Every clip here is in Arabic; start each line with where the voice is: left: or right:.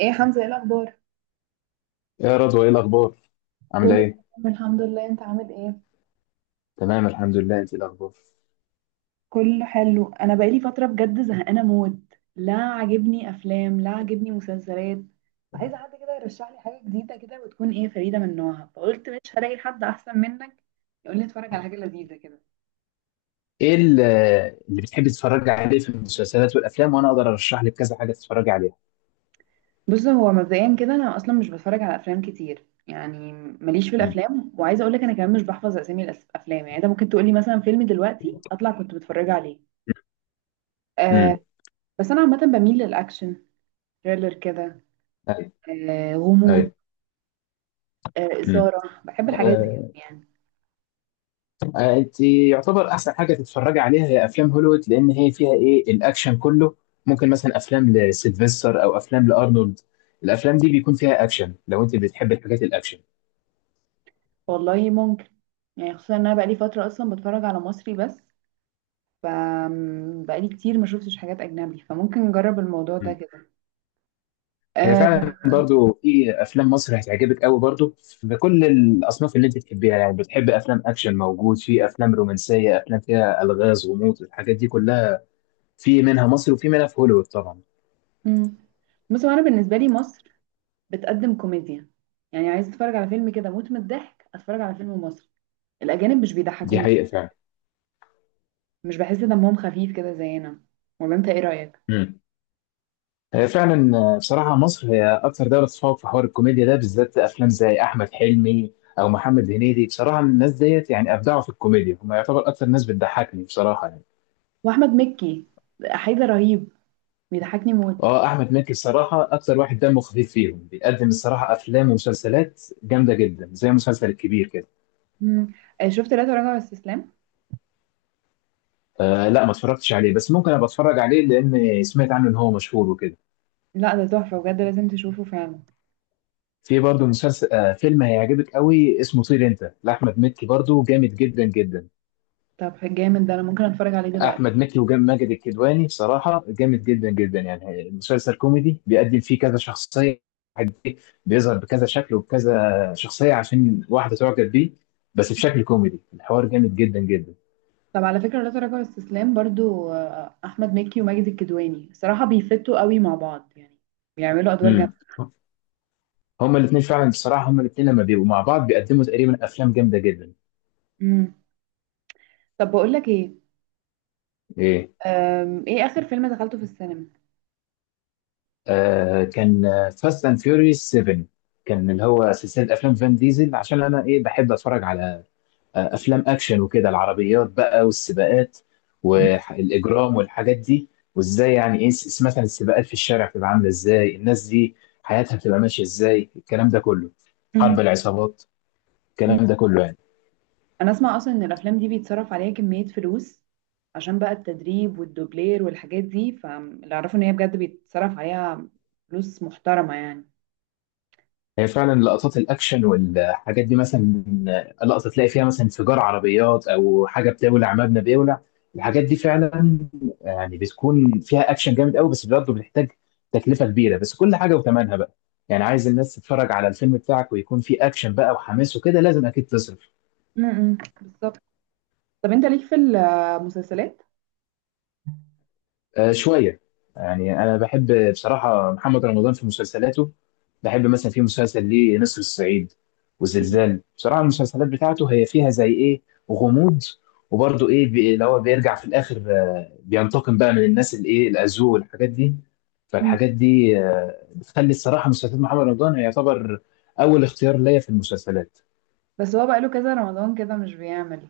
right: ايه يا حمزة، ايه الاخبار؟
left: يا رضوى، ايه الاخبار؟ عامله
right: كله
left: ايه؟
right: تمام الحمد لله، انت عامل ايه؟
left: تمام، الحمد لله. انت إيه الاخبار؟
right: كله حلو. انا بقالي فترة بجد زهقانة موت، لا عاجبني افلام لا عاجبني مسلسلات. عايزة حد كده يرشح لي حاجة جديدة كده وتكون ايه فريدة من نوعها، فقلت مش هلاقي حد احسن منك يقول لي اتفرج على حاجة لذيذة كده.
left: ايه ال- اللي بتحبي تتفرجي عليه في المسلسلات والافلام، وانا اقدر ارشح لك كذا حاجه تتفرجي عليها.
right: بص، هو مبدئيا كده انا اصلا مش بتفرج على افلام كتير، يعني ماليش في
left: امم.
right: الافلام، وعايزه اقول لك انا كمان مش بحفظ اسامي الافلام، يعني انت ممكن تقول لي مثلا فيلم دلوقتي اطلع كنت بتفرج عليه. أه.
left: امم.
right: بس انا عامه بميل للاكشن، تhriller كده.
left: ايوه.
right: آه، غموض.
left: ايوه.
right: آه،
left: امم.
right: إثارة، بحب الحاجات دي أوي
left: آه.
right: يعني.
left: آه، انت يعتبر احسن حاجه تتفرجي عليها هي افلام هوليوود، لان هي فيها الاكشن كله. ممكن مثلا افلام لسيلفستر او افلام لارنولد. الافلام دي بيكون فيها اكشن، لو انت بتحبي الحاجات الاكشن.
right: والله ممكن، يعني خصوصا إن أنا بقالي فترة أصلا بتفرج على مصري بس. ف بقالي كتير ما شفتش حاجات أجنبي، فممكن نجرب الموضوع ده كده.
left: هي
right: آه.
left: فعلا برضو في افلام مصر هتعجبك قوي، برضو في كل الاصناف اللي انت تحبيها، يعني بتحب افلام اكشن موجود، في افلام رومانسيه، افلام فيها الغاز، غموض، الحاجات دي كلها. في منها مصر وفي منها في هوليوود طبعا.
right: م. بص، هو أنا بالنسبة لي مصر بتقدم كوميديا، يعني عايز أتفرج على فيلم كده موت من الضحك أتفرج على فيلم مصري. الأجانب مش
left: دي
right: بيضحكوني،
left: حقيقه فعلا.
right: مش بحس دمهم خفيف كده زينا. ولا أنت إيه رأيك؟
left: امم. هي فعلا بصراحه مصر هي اكثر دوله تتفوق في حوار الكوميديا ده، بالذات افلام زي احمد حلمي او محمد هنيدي. بصراحه الناس ديت يعني ابدعوا في الكوميديا، هم يعتبر اكثر ناس بتضحكني بصراحه يعني.
right: وأحمد مكي، حيدر رهيب، بيضحكني موت.
left: اه، احمد مكي الصراحه اكتر واحد دمه خفيف فيهم، بيقدم الصراحه افلام ومسلسلات جامده جدا، زي مسلسل الكبير كده.
right: م. آه، شفت لا تراجع ولا استسلام؟
left: آه، لا ما اتفرجتش عليه، بس ممكن ابقى اتفرج عليه، لان سمعت عنه ان هو مشهور وكده.
right: لا، ده تحفة بجد لازم تشوفه فعلا.
left: في برضه مسلسل، آه، فيلم هيعجبك قوي اسمه طير انت لاحمد مكي، برضه جامد جدا جدا.
right: طب جامد ده انا ممكن اتفرج عليه دلوقتي.
left: احمد مكي وماجد الكدواني بصراحه جامد جدا جدا. يعني المسلسل كوميدي، بيقدم فيه كذا شخصيه. واحد إيه، بيظهر بكذا شكل وبكذا شخصيه عشان واحده تعجب بيه، بس بشكل كوميدي. الحوار جامد جدا جدا.
right: طب على فكرة، لا تراجع واستسلام برضو احمد مكي وماجد الكدواني، الصراحة بيفتوا قوي مع بعض يعني، بيعملوا ادوار جامدة.
left: امم. هما الاثنين فعلا بصراحه، هما الاثنين لما بيبقوا مع بعض بيقدموا تقريبا افلام جامده جدا.
right: امم. طب بقول لك ايه،
left: ايه.
right: ايه اخر فيلم دخلته في السينما؟
left: آه، كان فاست اند فيوريوس 7. كان اللي هو سلسله افلام فان ديزل، عشان انا بحب اتفرج على افلام اكشن وكده، العربيات بقى والسباقات
right: مم.
left: والاجرام والحاجات دي. وازاي يعني مثلا السباقات في الشارع بتبقى عامله ازاي، الناس دي حياتها بتبقى ماشيه ازاي، الكلام ده كله، حرب
right: مم.
left: العصابات،
right: مم.
left: الكلام ده كله يعني.
right: انا اسمع اصلا ان الافلام دي بيتصرف عليها كمية فلوس، عشان بقى التدريب والدوبلير والحاجات دي، فاللي اعرفه ان هي بجد بيتصرف عليها فلوس محترمة يعني.
left: هي فعلا لقطات الاكشن والحاجات دي، مثلا لقطه تلاقي فيها مثلا انفجار عربيات او حاجه بتولع، مبنى بيولع، الحاجات دي فعلا يعني بتكون فيها اكشن جامد قوي، بس برضه بتحتاج تكلفه كبيره، بس كل حاجه وثمنها بقى. يعني عايز الناس تتفرج على الفيلم بتاعك ويكون فيه اكشن بقى وحماس وكده، لازم اكيد تصرف.
right: امم، بالظبط. طب انت ليك في المسلسلات؟
left: آه، شوية. يعني أنا بحب بصراحة محمد رمضان في مسلسلاته. بحب مثلا في مسلسل ليه نسر الصعيد
right: مم.
left: وزلزال. بصراحة المسلسلات بتاعته هي فيها زي إيه، غموض، وبرضه اللي هو بيرجع في الآخر، آه، بينتقم بقى من الناس الأذوة والحاجات دي. فالحاجات دي، آه، بتخلي الصراحة مسلسلات محمد رمضان يعتبر أول اختيار ليا في المسلسلات.
right: بس هو بقاله كذا رمضان كده مش بيعمل،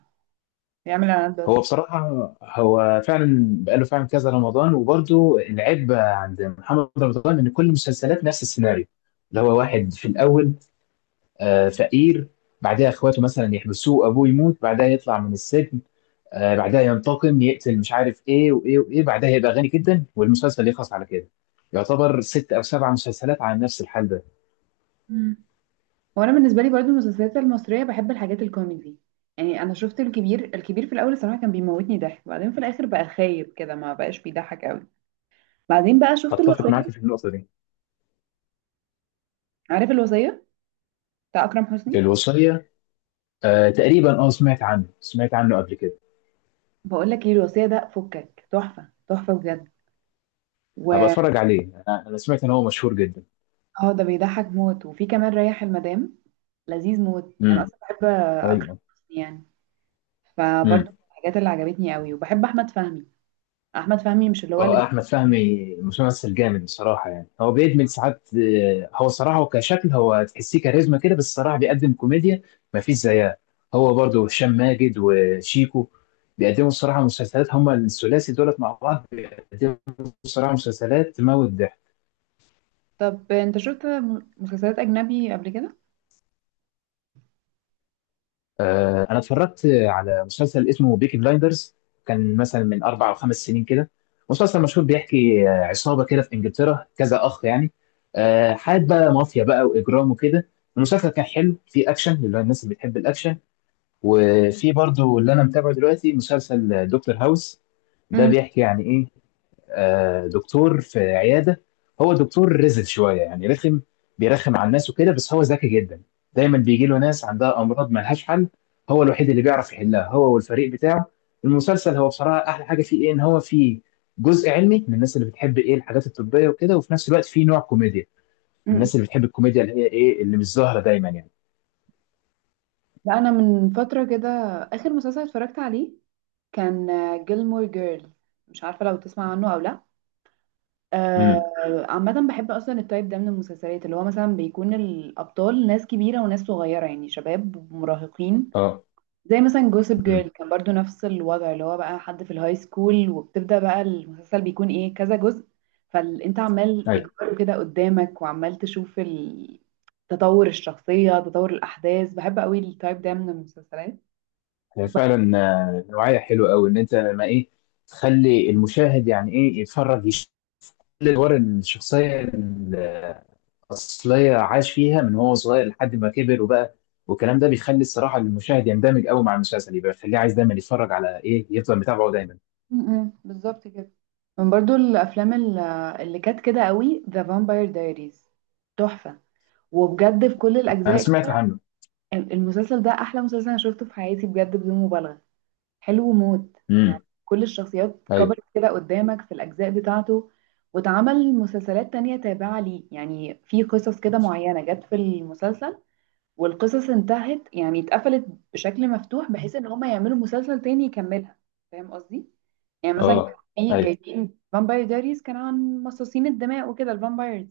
right: بيعمل اعلانات
left: هو
right: بس.
left: بصراحة هو فعلا بقاله فعلا كذا رمضان، وبرضه العيب عند محمد رمضان إن كل المسلسلات نفس السيناريو، اللي هو واحد في الأول، آه، فقير، بعدها إخواته مثلا يحبسوه، أبوه يموت، بعدها يطلع من السجن، آه، بعدها ينتقم، يقتل، مش عارف إيه وإيه وإيه، بعدها يبقى غني جدا، والمسلسل يخلص على كده. يعتبر ست أو سبع مسلسلات على نفس الحال ده.
right: مم. وانا بالنسبه لي برضو المسلسلات المصريه بحب الحاجات الكوميدي. يعني انا شفت الكبير، الكبير في الاول الصراحه كان بيموتني ضحك، بعدين في الاخر بقى خايب كده ما بقاش بيضحك قوي. بعدين بقى شفت
left: أتفق معاك في
right: الوصيه.
left: النقطة دي.
right: عارف الوصيه بتاع اكرم حسني؟
left: الوصية، آه، تقريبا. أه، سمعت عنه، سمعت عنه قبل كده.
right: بقول لك ايه، الوصيه ده فكك تحفه تحفه بجد.
left: هبقى
right: و
left: أتفرج عليه، أنا سمعت إن هو مشهور جدا.
right: اه، ده بيضحك موت، وفي كمان ريح المدام، لذيذ موت، انا
left: امم.
right: اصلا بحب اكرم
left: ايوه.
right: حسني يعني. فبرضو من
left: امم.
right: الحاجات اللي عجبتني قوي، وبحب احمد فهمي. احمد فهمي، مش اللي هو اللي
left: اه،
right: بي...
left: احمد فهمي ممثل جامد بصراحه، يعني هو بيدمج ساعات، آه، هو صراحه هو كشكل هو تحسيه كاريزما كده، بس صراحه بيقدم كوميديا ما فيش زيها. هو برضه هشام ماجد وشيكو بيقدموا الصراحه مسلسلات، هما الثلاثي دولت مع بعض بيقدموا الصراحه مسلسلات تموت ضحك.
right: طب انت شفت مسلسلات اجنبي قبل كده؟
left: آه، انا اتفرجت على مسلسل اسمه بيكي بلايندرز، كان مثلا من اربع او خمس سنين كده. مسلسل مشهور بيحكي، آه، عصابه كده في انجلترا، كذا اخ يعني، آه، حياه بقى مافيا بقى واجرام وكده. المسلسل كان حلو، فيه اكشن للناس اللي بتحب الاكشن. وفي برضو اللي انا متابعه دلوقتي، مسلسل دكتور هاوس. ده
right: امم.
left: بيحكي يعني ايه، آه، دكتور في عياده، هو دكتور رزل شويه يعني رخم، بيرخم على الناس وكده، بس هو ذكي جدا. دايما بيجي له ناس عندها امراض ما لهاش حل، هو الوحيد اللي بيعرف يحلها، هو والفريق بتاعه. المسلسل هو بصراحه احلى حاجه فيه ان هو فيه جزء علمي، من الناس اللي بتحب الحاجات الطبيه وكده، وفي نفس الوقت فيه نوع كوميديا،
right: امم.
left: الناس اللي بتحب الكوميديا اللي هي اللي مش ظاهره دايما يعني.
right: لا، انا من فتره كده اخر مسلسل اتفرجت عليه كان جيلمور جيرل، مش عارفه لو تسمع عنه او لا.
left: امم.
right: آه، عامه بحب اصلا التايب ده من المسلسلات، اللي هو مثلا بيكون الابطال ناس كبيره وناس صغيره يعني شباب ومراهقين.
left: اه.
right: زي مثلا جوسب جيرل
left: امم.
right: كان برضو نفس الوضع، اللي هو بقى حد في الهاي سكول، وبتبدأ بقى المسلسل بيكون ايه كذا جزء، فانت عمال
left: ايوه.
right: اجباره كده قدامك وعمال تشوف تطور الشخصية، تطور الأحداث. بحب قوي التايب ده من المسلسلات.
left: هي
right: وب-
left: فعلا، آه، نوعيه حلوه قوي ان انت ما تخلي المشاهد يعني يتفرج، الادوار الشخصيه الاصليه عاش فيها من هو صغير لحد ما كبر وبقى، والكلام ده بيخلي الصراحه المشاهد يندمج قوي مع المسلسل، يبقى بيخليه عايز دايما يتفرج، على يفضل متابعه دايما.
right: م- بالظبط كده. من برضو الأفلام اللي كانت كده قوي، ذا فامباير دايريز، تحفة، وبجد في كل
left: انا
right: الأجزاء
left: سمعت
right: كده.
left: عنه.
right: المسلسل ده أحلى مسلسل أنا شفته في حياتي، بجد بدون مبالغة، حلو موت. يعني
left: امم.
right: كل الشخصيات
left: ايوه.
right: كبرت كده قدامك في الأجزاء بتاعته، واتعمل مسلسلات تانية تابعة ليه، يعني في قصص كده معينة جت في المسلسل والقصص انتهت يعني اتقفلت بشكل مفتوح، بحيث ان هما يعملوا مسلسل تاني يكملها. فاهم قصدي؟ يعني مثلا كان
left: اه.
right: في
left: ايوه.
right: جايبين فامباير دايريز كان عن مصاصين الدماء وكده، الفامبايرز.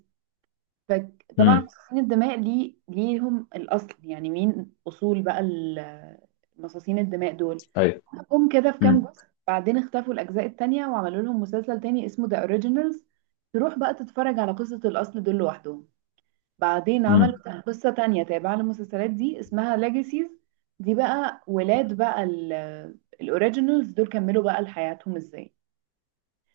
right: فطبعا
left: امم.
right: مصاصين الدماء ليه ليهم الأصل، يعني مين أصول بقى مصاصين الدماء دول،
left: ايوه.
right: جم كده في كام
left: امم.
right: جزء. بعدين اختفوا الأجزاء التانية، وعملوا لهم مسلسل تاني اسمه ذا اوريجينالز، تروح بقى تتفرج على قصة الأصل دول لوحدهم. بعدين عملوا قصة تانية تابعة للمسلسلات دي اسمها ليجاسيز. دي بقى ولاد بقى الاوريجينالز دول كملوا بقى لحياتهم ازاي.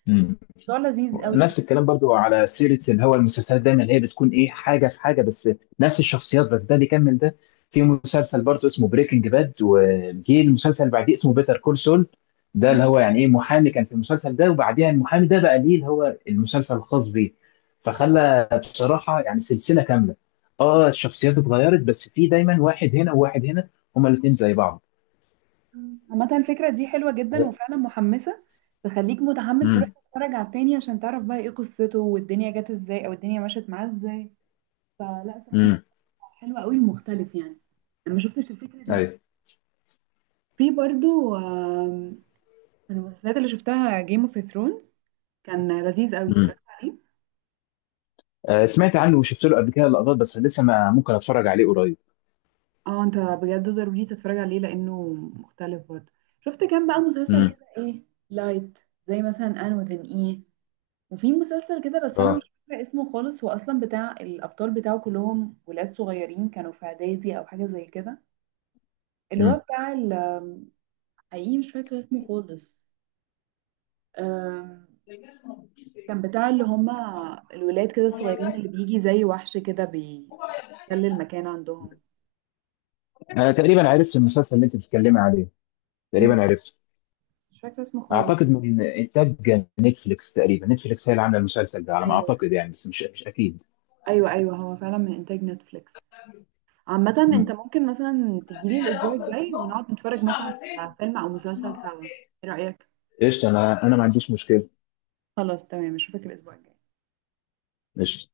left: امم.
right: الموضوع لذيذ قوي يعني.
left: نفس الكلام برضو، على سيرة اللي هو المسلسلات دايما اللي هي بتكون حاجة في حاجة، بس نفس الشخصيات، بس ده بيكمل ده. في مسلسل برضو اسمه بريكنج باد، وجي المسلسل اللي بعديه اسمه بيتر كول سول، ده اللي
right: مم.
left: هو يعني ايه محامي كان في المسلسل ده، وبعديها المحامي ده بقى ليه اللي هو المسلسل الخاص بيه،
right: آه.
left: فخلى بصراحة يعني سلسلة كاملة. اه، الشخصيات اتغيرت، بس في دايما واحد هنا وواحد هنا، هما الاتنين زي بعض.
right: عامة الفكرة دي حلوة جدا وفعلا محمسة، تخليك متحمس تروح
left: امم.
right: تتفرج على التاني عشان تعرف بقى ايه قصته، والدنيا جت ازاي او الدنيا مشت معاه ازاي. فلا صراحة،
left: امم.
right: حلو قوي مختلف يعني، انا ما شفتش الفكره دي.
left: ايوه.
right: في برضو، من المسلسلات اللي شفتها جيم اوف ثرونز، كان لذيذ قوي اتفرجت عليه.
left: آه، سمعت عنه وشفت له قبل كده لقطات، بس لسه ما ممكن اتفرج عليه قريب.
right: اه، انت بجد ضروري تتفرج عليه لانه مختلف برضو. شفت كام بقى مسلسل
left: امم.
right: كده، ايه لايت، زي مثلا ان وذن ايه. وفي مسلسل كده بس انا مش
left: اه.
right: فاكره اسمه خالص، هو اصلا بتاع الابطال بتاعه كلهم ولاد صغيرين كانوا في اعدادي او حاجه زي كده، اللي هو
left: امم.
right: بتاع حقيقي مش فاكره اسمه خالص. آم، كان بتاع اللي هما الولاد كده الصغيرين، اللي بيجي زي وحش كده بيحتل المكان عندهم.
left: انا تقريبا عرفت المسلسل اللي انت بتتكلمي عليه،
right: مم.
left: تقريبا عرفته.
right: مش فاكرة اسمه خالص.
left: اعتقد من انتاج نتفليكس، تقريبا نتفليكس هي اللي عامله المسلسل ده على ما
right: ايوه.
left: اعتقد يعني، بس مش اكيد.
right: ايوه، ايوه، هو فعلا من انتاج نتفليكس. عامة انت
left: امم.
right: ممكن مثلا تجيلي الاسبوع الجاي ونقعد نتفرج مثلا على فيلم او مسلسل سوا. ايه رأيك؟
left: قشطه، انا ما عنديش مشكله.
right: خلاص تمام، اشوفك الاسبوع الجاي.
left: قشطه.